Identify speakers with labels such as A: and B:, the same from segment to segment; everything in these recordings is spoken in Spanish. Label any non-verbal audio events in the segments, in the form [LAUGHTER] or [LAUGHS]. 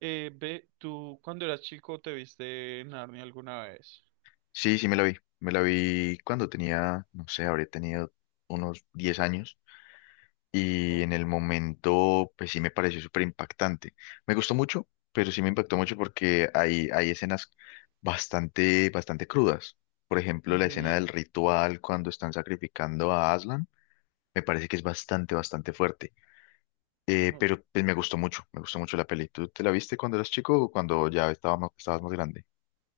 A: Ve, ¿tú cuando eras chico te viste Narnia alguna vez?
B: Sí, sí me la vi. Me la vi cuando tenía, no sé, habré tenido unos 10 años y
A: Ok.
B: en el momento, pues sí me pareció súper impactante. Me gustó mucho, pero sí me impactó mucho porque hay escenas bastante, bastante crudas. Por ejemplo, la escena
A: Ujú.
B: del ritual cuando están sacrificando a Aslan, me parece que es bastante, bastante fuerte. Eh,
A: No,
B: pero pues, me gustó mucho la peli. ¿Tú te la viste cuando eras chico o cuando ya estabas más grande?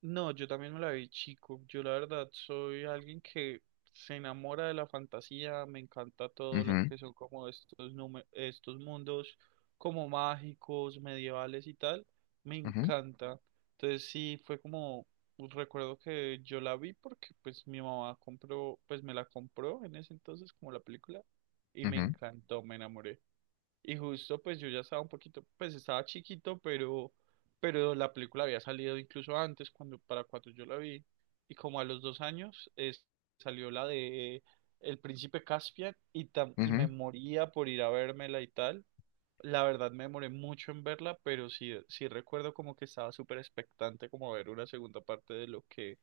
A: no, yo también me la vi chico. Yo la verdad soy alguien que se enamora de la fantasía, me encanta todo lo
B: Ujú,
A: que son como estos, estos mundos como mágicos, medievales y tal, me
B: ujú,
A: encanta. Entonces sí, fue como, recuerdo que yo la vi porque pues mi mamá compró, pues me la compró en ese entonces como la película y me
B: ujú,
A: encantó, me enamoré. Y justo pues yo ya estaba un poquito, pues estaba chiquito, pero la película había salido incluso antes, cuando, para cuando yo la vi. Y como a los dos años salió la de El Príncipe Caspian y, y me
B: ujú.
A: moría por ir a vérmela y tal. La verdad me demoré mucho en verla, pero sí, sí recuerdo como que estaba súper expectante como ver una segunda parte de lo que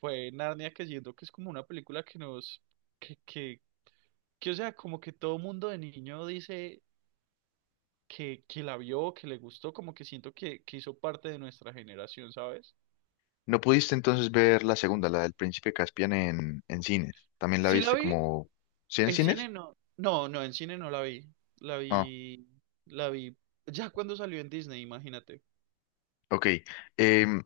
A: fue Narnia, que siento que es como una película que nos, que, que, que o sea, como que todo mundo de niño dice que la vio, que le gustó, como que siento que hizo parte de nuestra generación, ¿sabes?
B: No pudiste entonces ver la segunda, la del Príncipe Caspian en cines. También la
A: Sí la
B: viste
A: vi,
B: como. ¿Sí en
A: en cine
B: cines?
A: no, no, no, en cine no la vi, la
B: Ah,
A: vi, la vi ya cuando salió en Disney, imagínate.
B: ok. Em,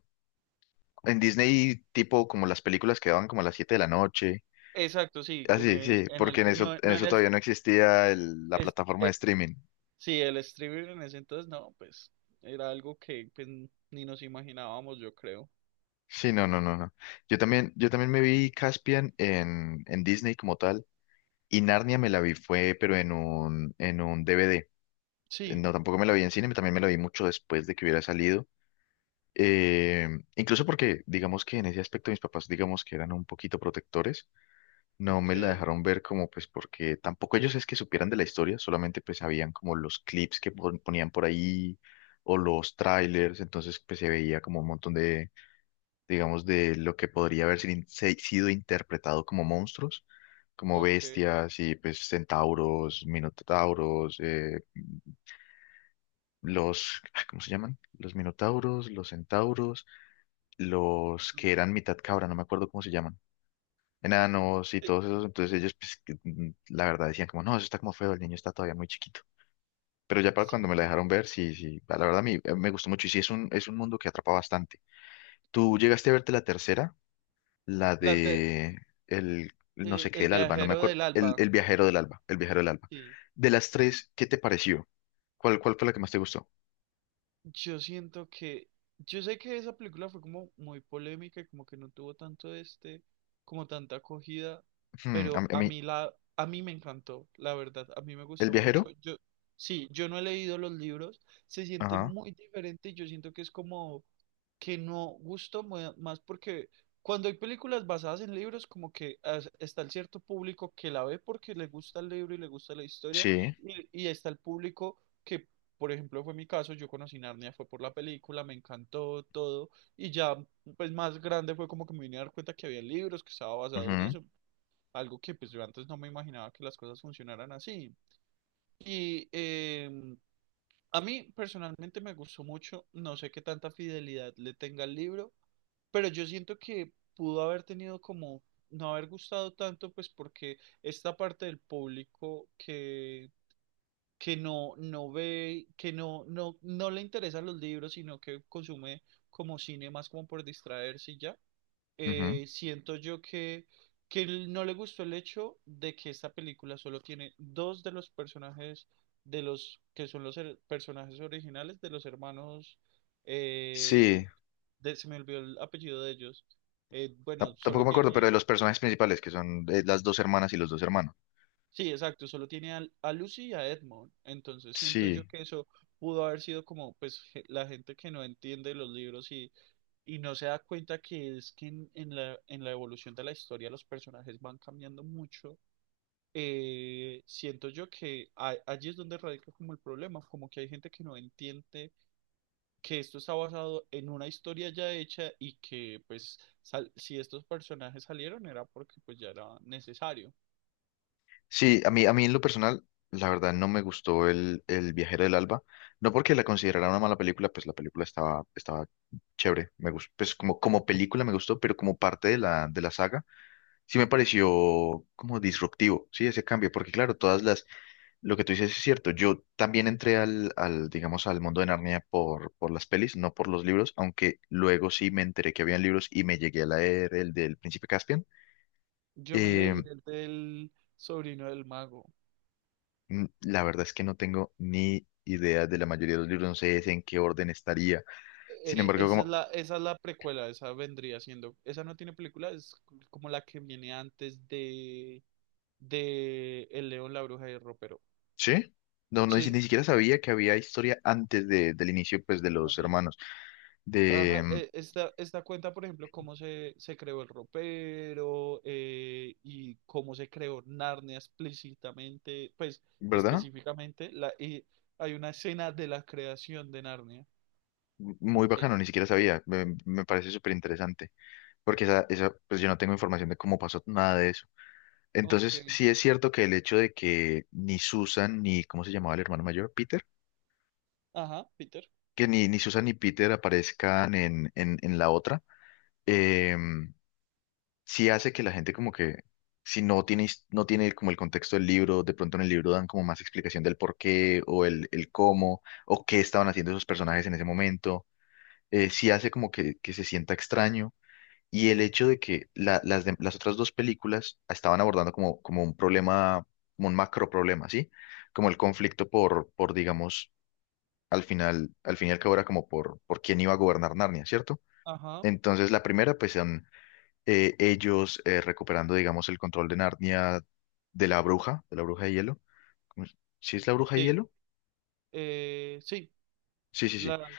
B: en Disney, tipo como las películas que daban como a las 7 de la noche.
A: Exacto, sí,
B: Ah, sí, sí,
A: en
B: porque
A: el,
B: en eso,
A: no,
B: en
A: no en
B: eso
A: el,
B: todavía no existía la
A: es-
B: plataforma de
A: eh,
B: streaming.
A: sí, el streaming en ese entonces, no, pues, era algo que pues, ni nos imaginábamos, yo creo.
B: Sí, no, no, no, no. Yo también me vi Caspian en Disney como tal. Y Narnia me la vi fue, pero en un DVD.
A: Sí,
B: No, tampoco me la vi en cine, también me la vi mucho después de que hubiera salido. Eh, incluso porque, digamos que en ese aspecto mis papás, digamos que eran un poquito protectores, no me
A: ok,
B: la dejaron ver como pues porque tampoco ellos es que supieran de la historia, solamente pues sabían como los clips que ponían por ahí o los trailers, entonces pues se veía como un montón de, digamos, de lo que podría haber sido interpretado como monstruos, como
A: ok.
B: bestias y pues centauros, minotauros, ah, ¿cómo se llaman? Los minotauros, los centauros. Los
A: Mm,
B: que eran mitad cabra, no me acuerdo cómo se llaman, enanos y
A: eh,
B: todos esos, entonces ellos, pues, la verdad decían como, no, eso está como feo, el niño está todavía muy chiquito. Pero ya para
A: Sí.
B: cuando me la dejaron ver, sí, sí, la verdad a mí me gustó mucho y sí, es un, mundo que atrapa bastante. ¿Tú llegaste a verte la tercera? La
A: La te-
B: de no sé qué
A: el
B: del Alba, no me
A: viajero
B: acuerdo,
A: del
B: el,
A: alba,
B: el viajero del Alba, el viajero del Alba.
A: sí.
B: De las tres, ¿qué te pareció? ¿Cuál fue la que más te gustó?
A: Yo siento que, yo sé que esa película fue como muy polémica y como que no tuvo tanto este, como tanta acogida,
B: Hmm, a mí,
A: pero
B: a
A: a
B: mí-
A: mí la, a mí me encantó, la verdad, a mí me
B: ¿el
A: gustó mucho.
B: viajero?
A: Yo, sí, yo no he leído los libros, se siente
B: Ajá,
A: muy diferente y yo siento que es como que no gusto más porque cuando hay películas basadas en libros, como que está el cierto público que la ve porque le gusta el libro y le gusta la historia,
B: sí,
A: y está el público que, por ejemplo, fue mi caso, yo conocí Narnia, fue por la película, me encantó todo, y ya pues más grande fue como que me vine a dar cuenta que había libros, que estaba basado en
B: ujú,
A: eso, algo que pues yo antes no me imaginaba que las cosas funcionaran así. Y em, a mí personalmente me gustó mucho, no sé qué tanta fidelidad le tenga el libro pero yo siento que pudo haber tenido como no haber gustado tanto, pues porque esta parte del público que no, no ve, que no, no, no le interesan los libros, sino que consume como cine más como por distraerse y ya
B: ujú.
A: siento yo que él no le gustó el hecho de que esta película solo tiene dos de los personajes de los que son los personajes originales de los hermanos eh,
B: Sí,
A: se me olvidó el apellido de ellos.
B: Tap-
A: Bueno,
B: Tampoco
A: solo
B: me acuerdo, pero
A: tiene,
B: de los personajes principales, que son las dos hermanas y los dos hermanos.
A: sí, exacto, solo tiene a Lucy y a Edmond. Entonces siento yo
B: Sí,
A: que eso pudo haber sido como pues la gente que no entiende los libros y no se da cuenta que es que en la evolución de la historia los personajes van cambiando mucho. Siento yo que allí es donde radica como el problema, como que hay gente que no entiende que esto está basado en una historia ya hecha y que pues si estos personajes salieron era porque pues ya era necesario.
B: sí, a mí en lo personal, la verdad no me gustó el Viajero del Alba. No porque la considerara una mala película, pues la película estaba chévere. Me gustó, pues como película me gustó, pero como parte de la saga, sí me pareció como disruptivo, sí, ese cambio, porque claro, lo que tú dices es cierto. Yo también entré digamos, al mundo de Narnia por las pelis, no por los libros, aunque luego sí me enteré que habían libros y me llegué a leer el del Príncipe Caspian.
A: Yo me
B: Eh,
A: leí el del sobrino del mago.
B: la verdad es que no tengo ni idea de la mayoría de los libros, no sé en qué orden estaría. Sin embargo, como,
A: Esa es la precuela, esa vendría siendo, esa no tiene película, es como la que viene antes de El León, la Bruja y el Ropero.
B: ¿sí? No, no, ni si-
A: Sí,
B: ni siquiera sabía que había historia antes del inicio, pues, de los
A: así.
B: hermanos. De,
A: Ajá,
B: mm,
A: esta, esta cuenta, por ejemplo, cómo se, se creó el ropero y cómo se creó Narnia explícitamente, pues
B: ¿verdad?
A: específicamente, la, y hay una escena de la creación de Narnia.
B: Muy
A: Sí,
B: bacano, ni siquiera sabía. Me parece súper interesante. Porque esa, pues yo no tengo información de cómo pasó nada de eso.
A: ok.
B: Entonces, sí es cierto que el hecho de que ni Susan ni, ¿cómo se llamaba el hermano mayor? Peter,
A: Ajá, Peter.
B: que ni Susan ni Peter aparezcan en la otra, eh, sí hace que la gente como que, si no tiene, no tiene como el contexto del libro, de pronto en el libro dan como más explicación del por qué o el cómo o qué estaban haciendo esos personajes en ese momento, sí hace como que se sienta extraño. Y el hecho de que las otras dos películas estaban abordando como un problema, como un macro problema, ¿sí? Como el conflicto por digamos, al final, al fin y al cabo era como por quién iba a gobernar Narnia, ¿cierto?
A: Ajá,
B: Entonces la primera, pues son ellos recuperando, digamos, el control de Narnia de la bruja de hielo. ¿Cómo es? ¿Sí es la bruja de
A: sí.
B: hielo?
A: Sí,
B: Sí, sí, sí.
A: la,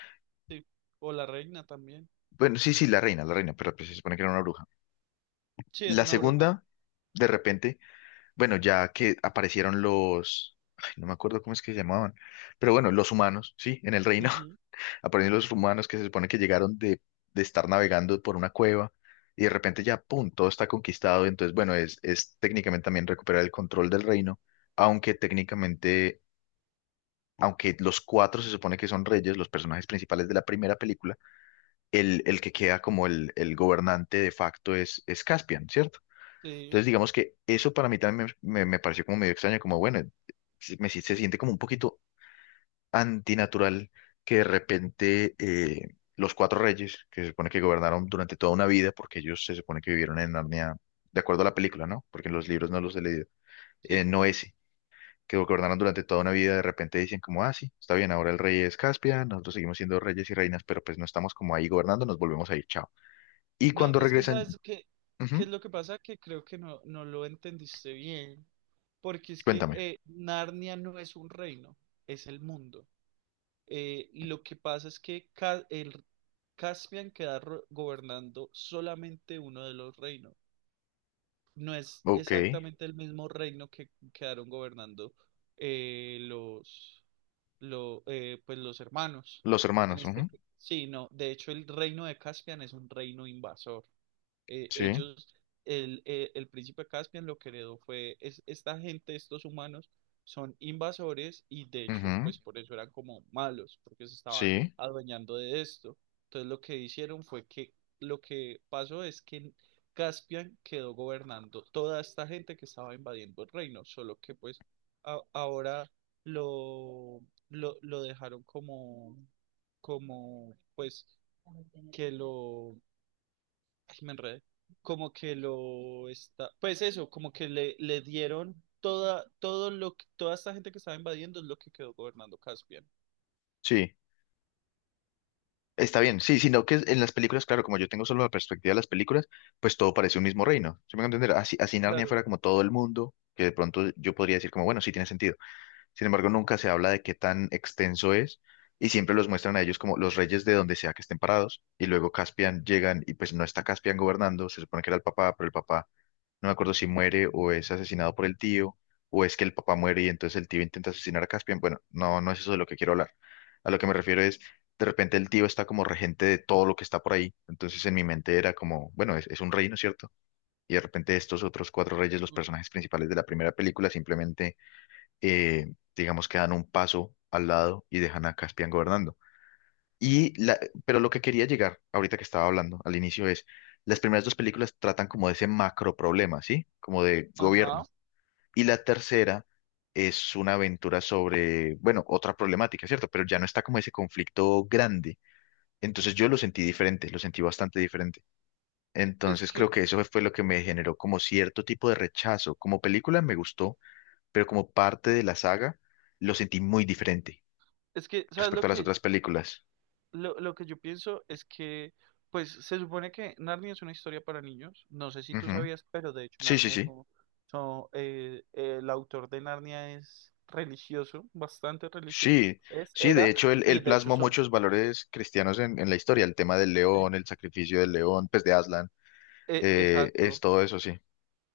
A: sí. O la reina también.
B: Bueno, sí, sí, la reina, pero pues, se supone que era una bruja.
A: Sí, es
B: La
A: una bruja.
B: segunda, de repente bueno, ya que aparecieron ay, no me acuerdo cómo es que se llamaban, pero bueno, los humanos, sí, en el reino
A: Ujú,
B: [LAUGHS] aparecieron los humanos que se supone que llegaron de estar navegando por una cueva y de repente ya, pum, todo está conquistado, entonces bueno, es técnicamente también recuperar el control del reino, aunque técnicamente, aunque los cuatro se supone que son reyes, los personajes principales de la primera película, el que queda como el gobernante de facto es Caspian, ¿cierto?
A: sí,
B: Entonces, digamos que eso para mí también me pareció como medio extraño, como bueno, se- me, si- se siente como un poquito antinatural que de repente los cuatro reyes, que se supone que gobernaron durante toda una vida, porque ellos se supone que vivieron en Narnia, de acuerdo a la película, ¿no? Porque en los libros no los he leído,
A: sí.
B: no ese, que gobernaron durante toda una vida, de repente dicen como, ah, sí, está bien, ahora el rey es Caspian, nosotros seguimos siendo reyes y reinas, pero pues no estamos como ahí gobernando, nos volvemos a ir, chao. Y
A: No,
B: cuando
A: es que
B: regresan,
A: sabes qué, qué es
B: ujú,
A: lo que pasa, que creo que no, no lo entendiste bien, porque es que
B: cuéntame,
A: Narnia no es un reino, es el mundo. Y lo que pasa es que el Caspian queda gobernando solamente uno de los reinos. No es
B: ok,
A: exactamente el mismo reino que quedaron gobernando eh, los, pues los hermanos.
B: los
A: En
B: hermanos,
A: este,
B: ujú,
A: sí, no, de hecho el reino de Caspian es un reino invasor eh,
B: sí.
A: ellos, el príncipe Caspian lo que heredó fue, es, esta gente, estos humanos, son invasores y de hecho,
B: Ujú,
A: pues por eso eran como malos, porque se estaban
B: sí,
A: adueñando de esto. Entonces lo que hicieron fue que lo que pasó es que Caspian quedó gobernando toda esta gente que estaba invadiendo el reino, solo que pues ahora lo, lo dejaron como, como pues que lo Ay, me enredé. Como que lo está. Pues eso, como que le dieron toda, todo lo que, toda esta gente que estaba invadiendo es lo que quedó gobernando Caspian.
B: sí, está bien. Sí, sino que en las películas, claro, como yo tengo solo la perspectiva de las películas, pues todo parece un mismo reino. ¿Sí me van entender? Así, así Narnia
A: Claro.
B: fuera como todo el mundo, que de pronto yo podría decir como, bueno, sí tiene sentido. Sin embargo, nunca se habla de qué tan extenso es y siempre los muestran a ellos como los reyes de donde sea que estén parados y luego Caspian llegan y pues no está Caspian gobernando, se supone que era el papá, pero el papá. No me acuerdo si muere o es asesinado por el tío, o es que el papá muere y entonces el tío intenta asesinar a Caspian. Bueno, no, no es eso de lo que quiero hablar. A lo que me refiero es, de repente el tío está como regente de todo lo que está por ahí. Entonces en mi mente era como, bueno, es un reino, ¿cierto? Y de repente estos otros cuatro reyes, los
A: Mm.
B: personajes principales de la primera película, simplemente, digamos que dan un paso al lado y dejan a Caspian gobernando. Y la, pero lo que quería llegar, ahorita que estaba hablando al inicio, es, las primeras dos películas tratan como de ese macro problema, ¿sí? Como de
A: Ajá.
B: gobierno. Y la tercera es una aventura sobre, bueno, otra problemática, ¿cierto? Pero ya no está como ese conflicto grande. Entonces yo lo sentí diferente, lo sentí bastante diferente.
A: Es
B: Entonces creo
A: que,
B: que eso fue lo que me generó como cierto tipo de rechazo. Como película me gustó, pero como parte de la saga lo sentí muy diferente
A: es que, ¿sabes lo
B: respecto a las
A: que,
B: otras películas.
A: lo que yo pienso? Es que, pues, se supone que Narnia es una historia para niños. No sé si tú
B: Ujú.
A: sabías, pero de hecho
B: Sí, sí,
A: Narnia es
B: sí.
A: un, son, el autor de Narnia es religioso, bastante religioso.
B: Sí,
A: Es,
B: sí, de
A: era,
B: hecho él,
A: y
B: él
A: de hecho
B: plasmó
A: son,
B: muchos valores cristianos en la historia, el tema del
A: eh,
B: león, el sacrificio del león, pues de Aslan, es
A: exacto.
B: todo eso, sí,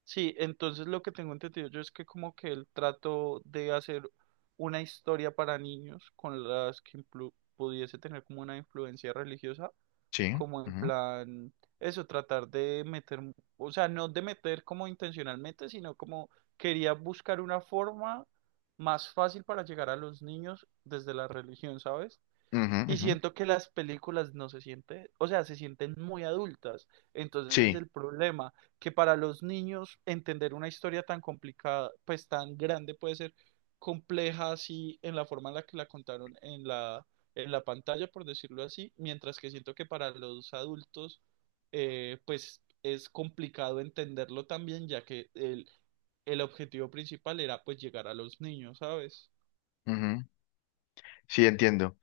A: Sí, entonces lo que tengo entendido yo es que como que él trató de hacer una historia para niños con las que pudiese tener como una influencia religiosa,
B: sí,
A: como en
B: ujú,
A: plan, eso, tratar de meter, o sea, no de meter como intencionalmente, sino como quería buscar una forma más fácil para llegar a los niños desde la religión, ¿sabes?
B: ujú,
A: Y siento que las películas no se sienten, o sea, se sienten muy adultas. Entonces es
B: sí,
A: el problema, que para los niños entender una historia tan complicada, pues tan grande, puede ser compleja así en la forma en la que la contaron en la pantalla, por decirlo así, mientras que siento que para los adultos, pues es complicado entenderlo también, ya que el objetivo principal era pues llegar a los niños, ¿sabes?
B: ujú, sí, entiendo.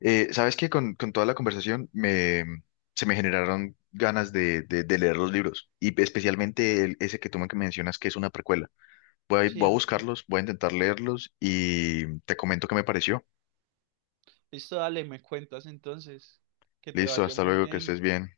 B: Sabes que con toda la conversación se me generaron ganas de leer los libros, y especialmente ese que tú me mencionas que es una precuela. Voy a,
A: Sí,
B: voy a
A: es muy
B: buscarlos, voy a intentar leerlos y te comento qué me pareció.
A: Listo, dale, me cuentas entonces. Que te
B: Listo,
A: vaya
B: hasta
A: muy
B: luego, que
A: bien.
B: estés bien.